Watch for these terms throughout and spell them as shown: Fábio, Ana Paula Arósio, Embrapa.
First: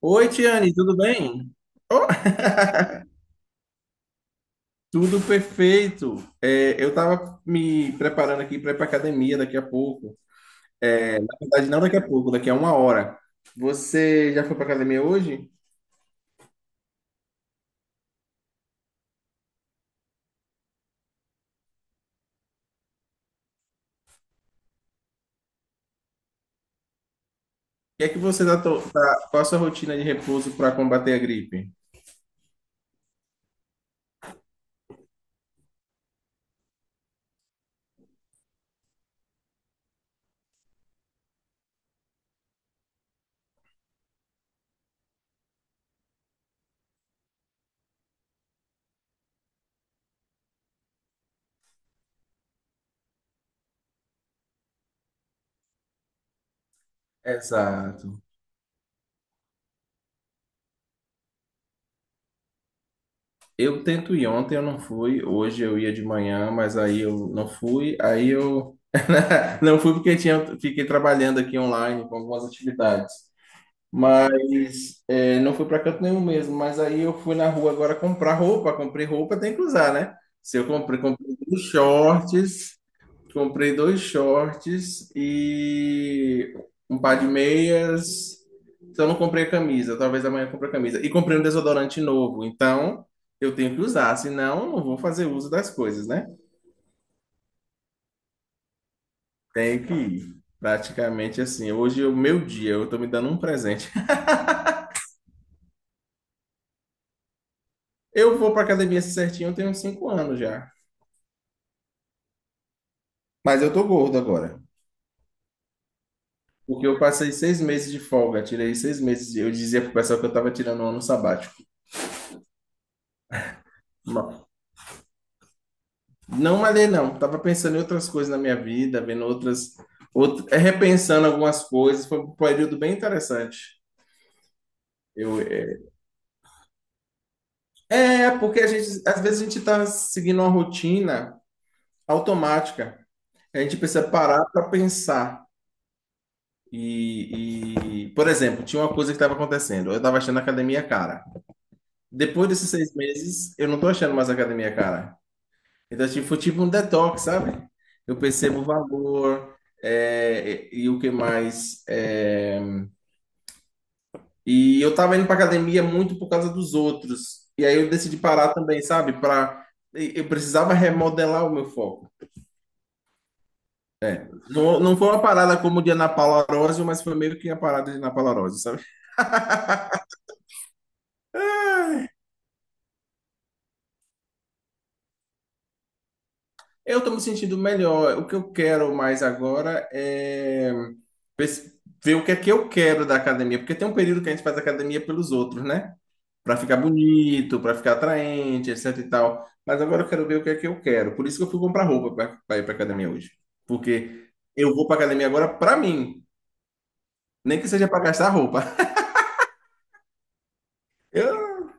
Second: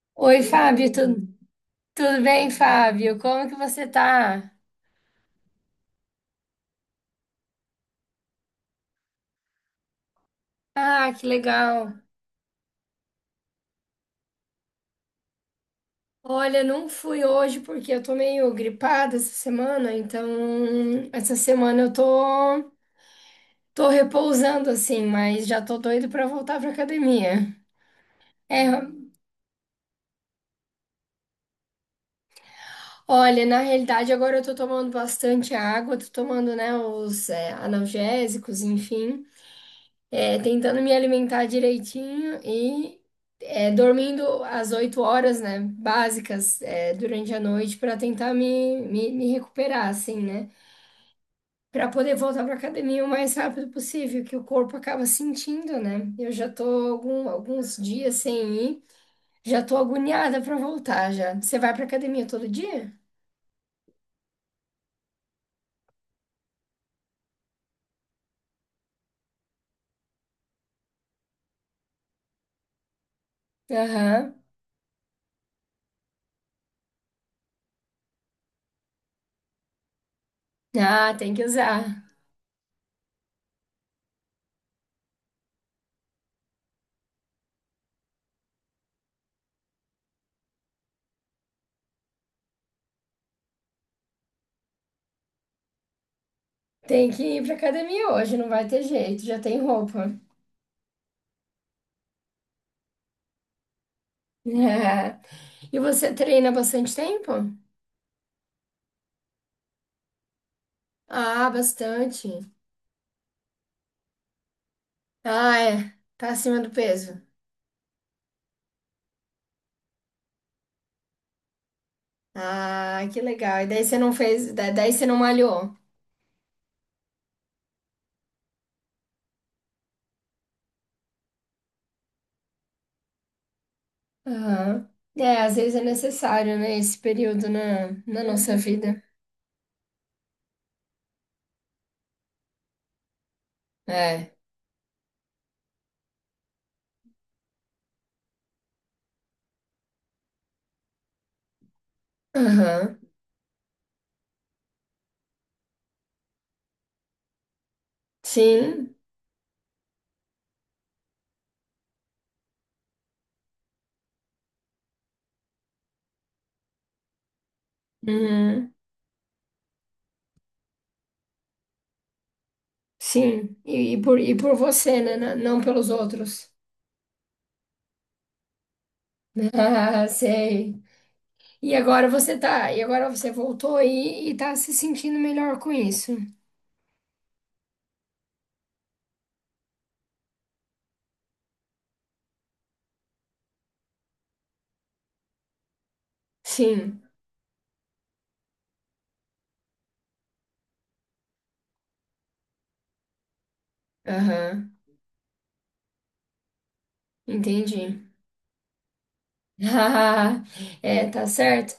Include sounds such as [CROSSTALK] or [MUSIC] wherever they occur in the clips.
Oi, Oi, Tiane, Fábio, tudo bem? Oh, tudo bem, Fábio? [LAUGHS] Como que você tá? tudo perfeito. Eu estava me preparando aqui para ir para academia daqui a pouco. Ah, Na que verdade, não daqui legal. a pouco, daqui a uma hora. Você já foi para academia hoje? O Olha, não fui hoje porque eu tô meio gripada essa semana, então essa semana eu tô repousando assim, mas já tô doido pra voltar pra academia. que é que você tá, to- É, tá- qual a sua rotina de repouso para combater a gripe? olha, na realidade agora eu tô tomando bastante água, tô tomando, né, os analgésicos, enfim. Tentando me alimentar direitinho e dormindo as 8 horas, né, básicas, durante a noite para tentar me recuperar, assim, né? Para poder voltar para academia o mais rápido possível, que o corpo acaba sentindo, né? Eu já tô alguns dias Exato. sem ir, já tô agoniada para voltar já. Você vai para academia todo dia? Eu tento ir ontem, eu não fui. Hoje eu ia de manhã, mas aí eu não fui. Aí eu [LAUGHS] não fui porque tinha, fiquei trabalhando aqui online com algumas atividades. Aham. Não fui para canto nenhum mesmo. Mas aí eu fui na rua agora comprar roupa. Comprei roupa, tem que usar, né? Se eu comprei, Ah, tem que usar. Comprei dois shorts e um par de meias. Então não comprei a camisa. Talvez amanhã eu compre a camisa. E comprei um desodorante novo. Então eu tenho que usar, senão eu não vou fazer uso das coisas, né? Tem que ir para academia hoje, não vai ter jeito, já tem Tenho que roupa. ir. Praticamente assim. Hoje é o meu dia. Eu tô me dando um presente. [LAUGHS] [LAUGHS] E você treina há bastante tempo? Eu vou para academia assim certinho, eu tenho uns cinco anos já. Ah, bastante. Mas eu tô gordo agora. Ah, é. Tá acima do Porque eu peso. passei seis meses de folga, tirei seis meses. Eu dizia pro pessoal que eu tava tirando um ano sabático. Ah, que legal. E daí você não Ma- fez, daí você não malhou. Não malhei, não. Tava pensando em outras coisas na minha vida, vendo outras. Repensando algumas coisas. Foi um período bem interessante. Aham. Eu, É, às vezes é, é necessário, né, esse período na nossa porque vida. Às vezes a gente tá seguindo uma rotina automática. A gente precisa É. parar para pensar. Por exemplo, tinha uma coisa que estava acontecendo. Eu estava achando a academia cara. Depois desses seis Aham. meses, eu não tô achando mais academia, cara. Então, tipo, foi tipo um detox, sabe? Eu percebo o Sim. valor, é, e o que mais. É, e eu tava indo pra academia muito por causa dos outros. E aí eu decidi parar Uhum. também, sabe? Eu precisava remodelar o meu foco. Sim. E por Não, não você, foi né? uma parada Não como o pelos de Ana Paula outros. Arósio, mas foi meio que a parada de Ana Paula Arósio, sabe? [LAUGHS] Ah, sei. E agora você voltou aí e tá se sentindo melhor com isso. Eu estou me sentindo melhor. O que eu quero mais agora é pes- ver o que é que eu quero da academia, porque tem um período que a gente faz academia pelos outros, né? Para ficar Sim. bonito, para ficar atraente, etc e tal. Mas agora eu quero ver o que é que eu quero. Por isso que eu fui comprar roupa para ir para academia hoje. Porque Aham. eu vou para academia agora para mim, nem que Entendi. seja para gastar roupa. [LAUGHS] É, [LAUGHS] tá Eu- certo.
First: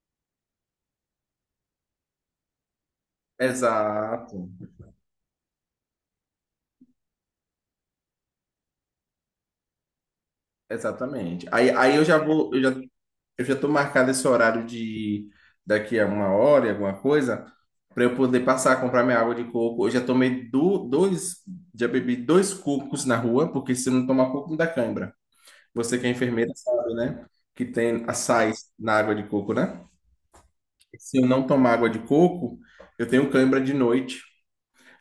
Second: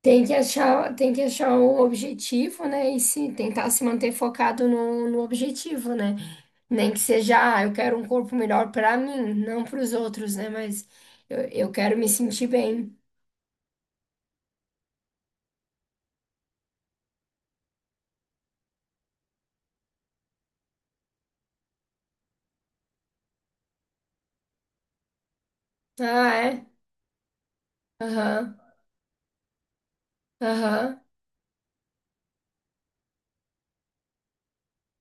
Tem que achar um objetivo, né? E se tentar se manter Exato. focado no objetivo, né? Nem que seja, ah, eu quero um corpo melhor pra mim, não para os outros, né? Mas eu, Exatamente. Aí, eu aí quero eu me já sentir vou, bem. eu já estou marcado esse horário de daqui a uma hora, e alguma coisa, para eu poder passar a comprar minha água de coco. Eu já tomei do, dois, já bebi dois cocos na rua, porque se não tomar coco, me dá cãibra. Você que é Ah, enfermeira é? sabe, né? Que tem açaí Aham, na água de coco, né? aham. Se eu não tomar água de coco, eu tenho cãibra de noite.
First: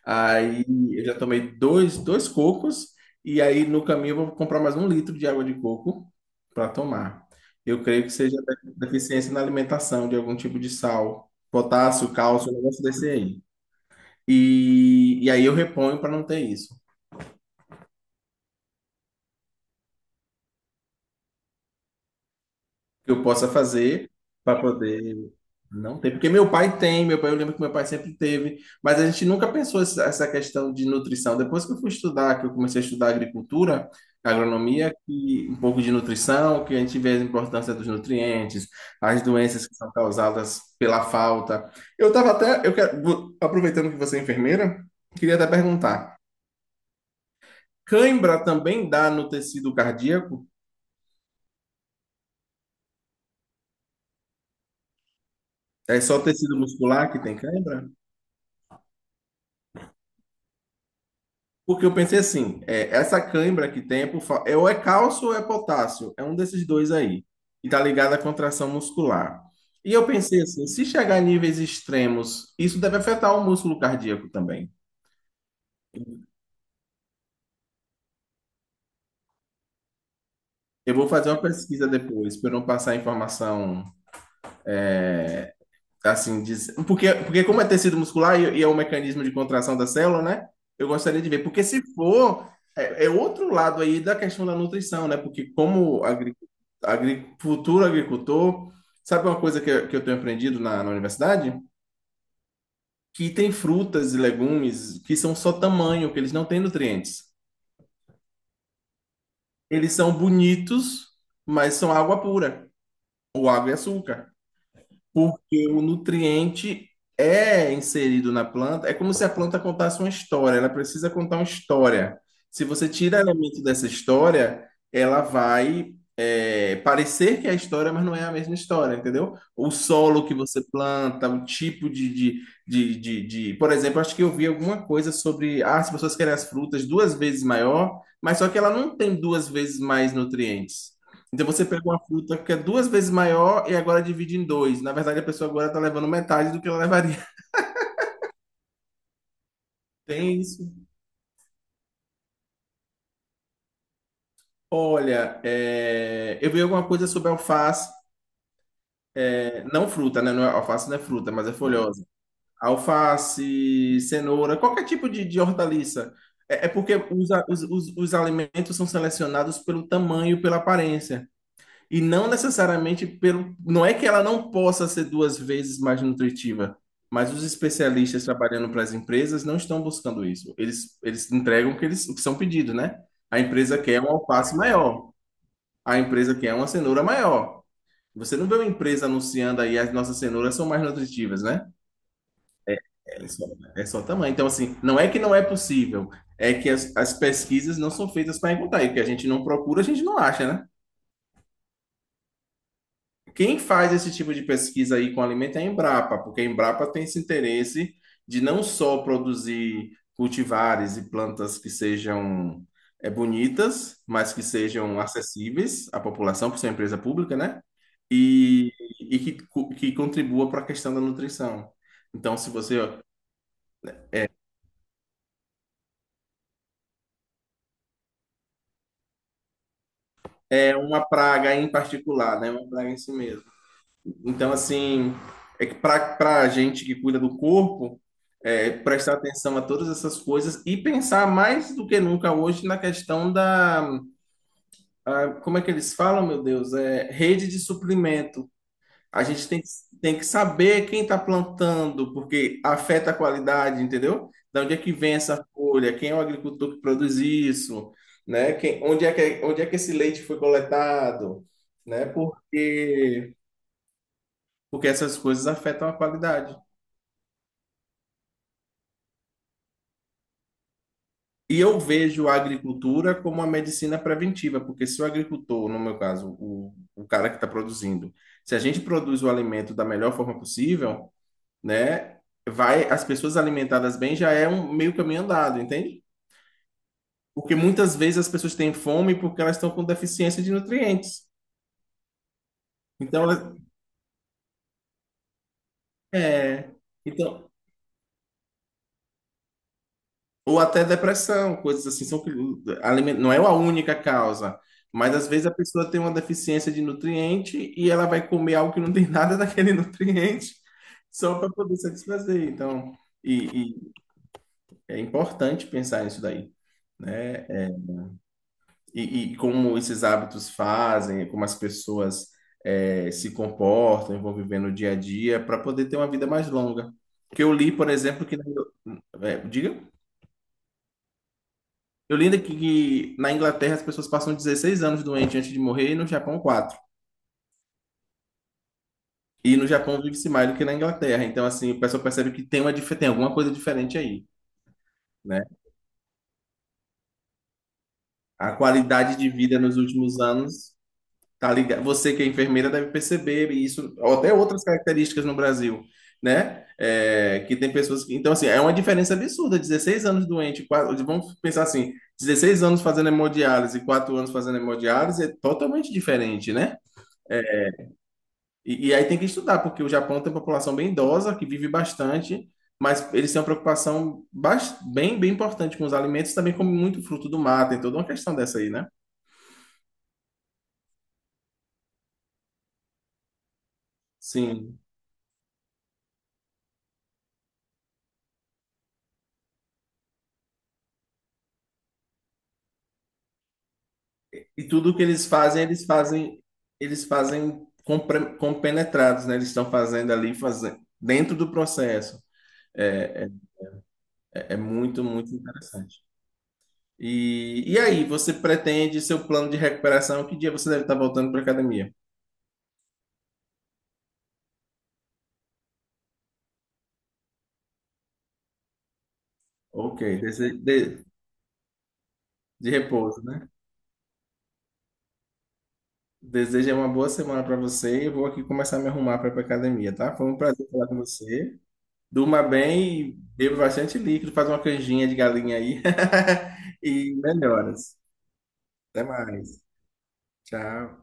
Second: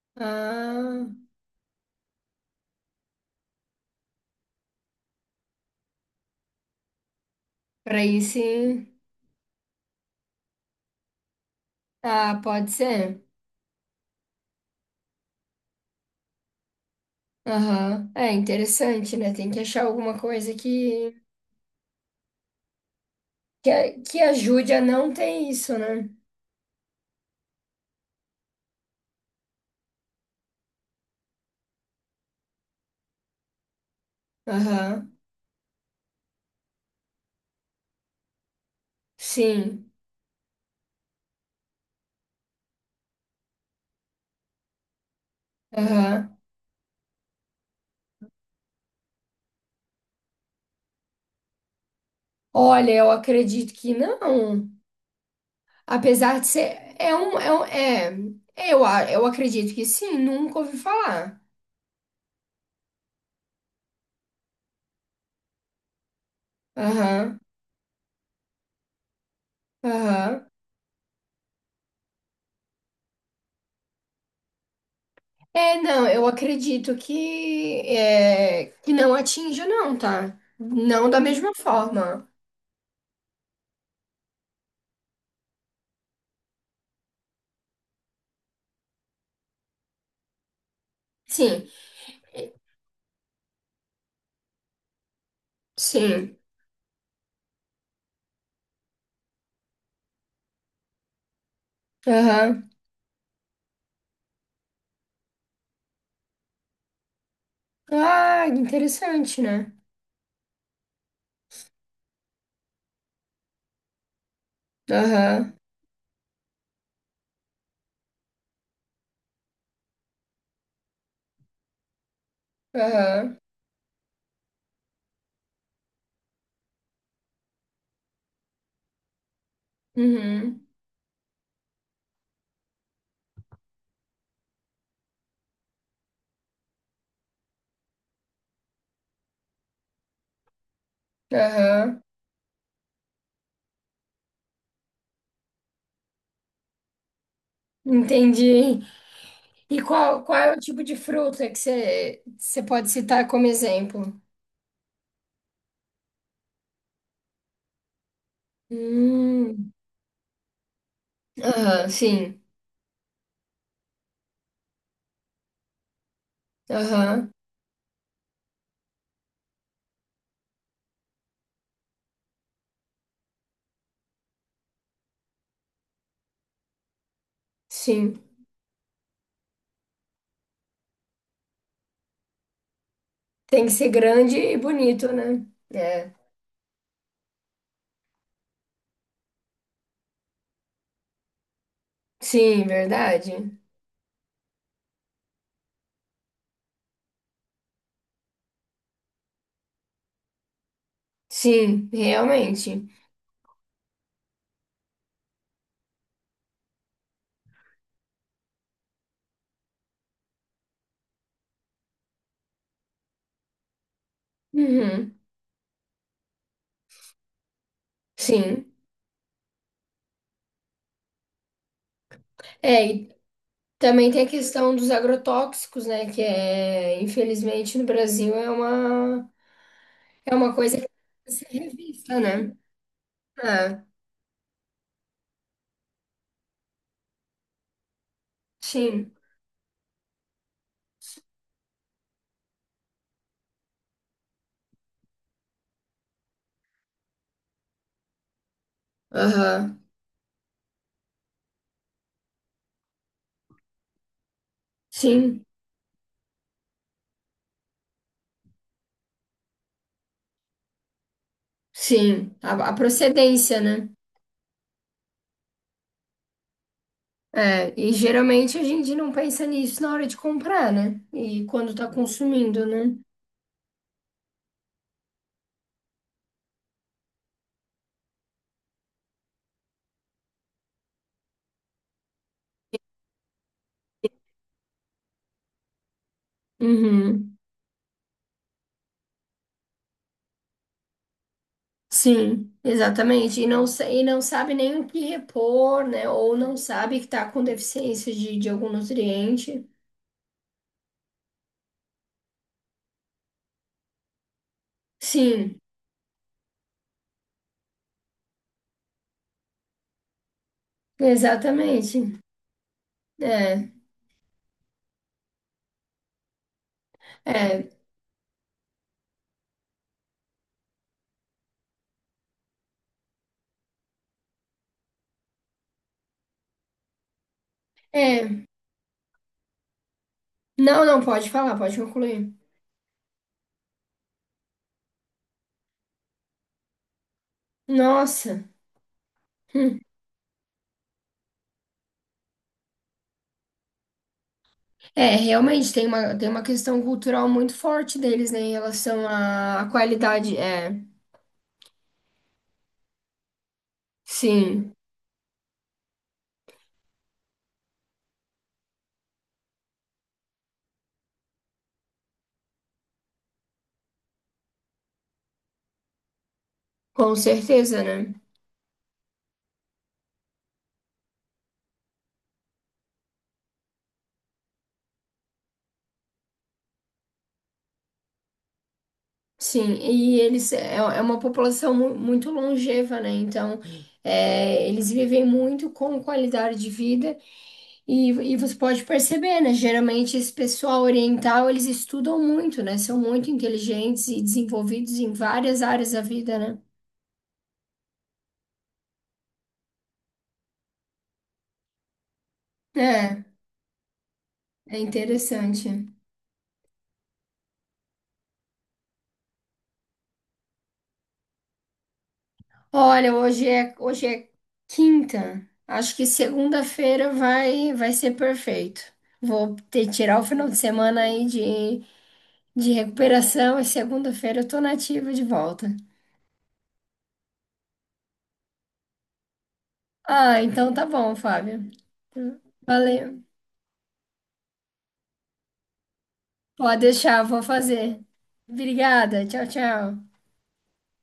Aí eu Ah, já tomei dois cocos, e aí no caminho eu vou comprar mais um litro de água de coco para tomar. Eu pra creio que aí seja sim. deficiência na alimentação de algum tipo de sal, potássio, Ah, cálcio, um pode negócio desse ser. aí. E aí eu reponho para não ter isso. O Aham. É interessante, né? Tem que achar alguma coisa que, que eu possa que, fazer que para ajude a não poder. ter isso, Não né? tem, porque meu pai tem, meu pai, eu lembro que meu pai sempre teve, mas a gente nunca pensou essa questão de nutrição. Depois que eu fui estudar, que eu comecei a estudar agricultura, agronomia, Aham. que um pouco de nutrição, que a gente vê a importância dos nutrientes, as doenças que são Sim. causadas pela falta. Eu estava até, eu quero, vou- aproveitando que você é enfermeira, queria até perguntar: Aham. cãibra também dá no tecido cardíaco? Olha, eu acredito que não. É só Apesar de tecido ser. muscular É que tem um. cãibra? Eu acredito que sim, nunca ouvi falar. Porque eu pensei assim, essa cãibra que tem é ou é cálcio ou é potássio, é um desses dois aí, Aham. e tá ligado à contração muscular. E eu pensei Aham. assim, se chegar a níveis extremos, isso deve afetar o músculo cardíaco também. É, não, eu acredito que. É, que não atinja, não, tá? Eu vou Não da fazer uma mesma pesquisa forma. depois, para não passar informação assim, porque, porque como é tecido muscular e é um mecanismo de contração da célula, né? Eu gostaria de ver, porque Sim. se for, é outro lado aí da questão da nutrição, né? Porque como Sim. Futuro agricultor, sabe uma coisa que, que eu tenho aprendido na universidade? Aham. Que tem frutas e legumes que são só tamanho, que eles não têm nutrientes. Ah, interessante, né? Eles são bonitos, mas são água pura, ou água e açúcar. Aham. Porque o nutriente é inserido na planta, é como se a planta contasse uma história, ela precisa contar uma história. Se você tira Aham. elemento dessa história, ela vai parecer que é a história, mas não é a mesma história, entendeu? O solo que você Uhum. planta, o tipo de. Por exemplo, acho que eu vi alguma coisa sobre. Ah, as pessoas querem as frutas duas vezes maior, mas só que ela não tem duas vezes mais nutrientes. Então você pega uma Aham. fruta que é duas vezes maior e agora divide em dois. Na verdade, a pessoa agora está levando metade do que ela levaria. Entendi. E [LAUGHS] qual Tem é o isso. tipo de fruta que você pode citar como exemplo? Olha, é, eu vi alguma coisa sobre alface. É, Hum, não fruta, né? Alface não é fruta, mas é aham, folhosa. sim. Alface, cenoura, qualquer tipo de hortaliça. É porque os, Aham, a- os, os alimentos são selecionados pelo tamanho, pela aparência. E não necessariamente pelo. Não é que ela não possa ser duas vezes mais nutritiva, mas os sim. especialistas trabalhando para as empresas não estão buscando isso. Eles entregam o que, eles, o que são pedidos, né? A Tem que empresa ser quer um grande alface e bonito, maior, né? a É. empresa quer uma cenoura maior. Você não vê uma empresa anunciando aí as nossas cenouras são mais nutritivas, né? Sim, É só, verdade. é só tamanho. Então, assim, não é que não é possível, é que as pesquisas não são feitas para encontrar. E o que a gente não procura, a gente não acha, né? Sim, realmente. Quem faz esse tipo de pesquisa aí com alimento é a Embrapa, porque a Embrapa tem esse interesse de não só produzir cultivares e plantas que sejam bonitas, mas que sejam Uhum, acessíveis à população, por ser uma empresa pública, né? sim. E, que contribua para a questão da nutrição. Então, se você É, ó, e também tem a questão dos agrotóxicos, né? Que é, infelizmente, no Brasil é uma, é coisa que uma precisa praga ser em revista, particular, né? né? Uma praga em si mesmo. É, Então, assim, é que para a gente que cuida do corpo, é, sim. prestar atenção a todas essas coisas e pensar mais do que nunca hoje na questão da, como é que eles falam, meu Deus, é rede de suplemento. A gente Aham, tem que saber quem está plantando, porque afeta a qualidade, entendeu? Da onde é que vem sim. essa folha? Quem é o agricultor que produz isso? Né? Quem, onde é que esse leite foi coletado? Né? Sim, a procedência, né? Porque essas coisas afetam a qualidade. É, e geralmente a gente não pensa nisso na hora de comprar, né? E E quando eu tá vejo a consumindo, né? agricultura como uma medicina preventiva, porque se o agricultor, no meu caso, o cara que está produzindo, se a gente produz o alimento da melhor forma possível, né, vai, as pessoas alimentadas bem já é um meio caminho andado, entende? Uhum. Porque muitas vezes as pessoas têm fome porque elas estão com deficiência de nutrientes. Sim, Então, exatamente. E elas- não, sa- e não sabe nem o que repor, né? Ou não é, sabe que tá com então. deficiência de algum nutriente. Ou até depressão, coisas assim, são, não é a única causa, mas às vezes a Sim, pessoa tem uma deficiência de nutriente e ela vai comer algo que não tem nada daquele [LAUGHS] nutriente só para poder exatamente. satisfazer. Então, É, e, e é importante pensar nisso daí, né? É, é, E, e como esses hábitos fazem, como as pessoas se comportam, e vão viver no dia a dia, para poder ter uma vida mais longa. Que eu li, por exemplo, que. é. É, diga? Não, não, pode falar, pode Eu concluir. lembro que na Inglaterra as pessoas passam 16 anos doentes antes de morrer e no Japão 4. Nossa. E no Hum. Japão vive-se mais do que na Inglaterra. Então, assim, o pessoal percebe que tem, tem alguma coisa diferente aí, É, né? realmente tem uma, questão cultural muito forte deles, né, em A relação qualidade de vida à nos últimos qualidade. É, anos tá ligado. Você que é enfermeira deve perceber isso, ou até outras sim, características no Brasil, né? É, que tem pessoas que. Então, assim, é uma diferença absurda. 16 anos doente, quase, vamos pensar assim, 16 anos fazendo hemodiálise e 4 anos fazendo hemodiálise é totalmente diferente, né? com certeza, né? E aí tem que estudar, porque o Japão tem uma população bem idosa, que vive bastante, mas eles têm uma preocupação bem importante com os alimentos, também comem muito fruto do mar, tem toda uma questão dessa aí, né? Sim, e eles é uma população muito longeva, né? Então, Sim. eles vivem muito com qualidade de vida e você pode perceber, né? Geralmente esse pessoal oriental, eles estudam muito, né? São muito inteligentes e E tudo desenvolvidos que em eles várias fazem, áreas da vida, né? eles fazem compenetrados, né? Eles estão fazendo ali, fazendo, dentro do processo. É, É, é é muito, muito interessante. interessante. Você pretende seu plano de recuperação? Que dia você deve estar voltando para a academia? Olha, hoje é quinta. Acho que segunda-feira vai ser perfeito. Vou ter que Ok, tirar o final desse- de semana de, aí de, de de repouso, né? recuperação e segunda-feira eu tô nativa de volta. Desejo uma boa semana para você. Eu vou aqui começar a me arrumar para ir para academia, tá? Foi um Ah, prazer então tá falar com bom, você. Fábio. Durma bem e Valeu. beba bastante líquido, faz uma canjinha de galinha aí. [LAUGHS] Pode E deixar, vou melhoras. fazer. Até Obrigada. Tchau, mais. tchau. Tchau.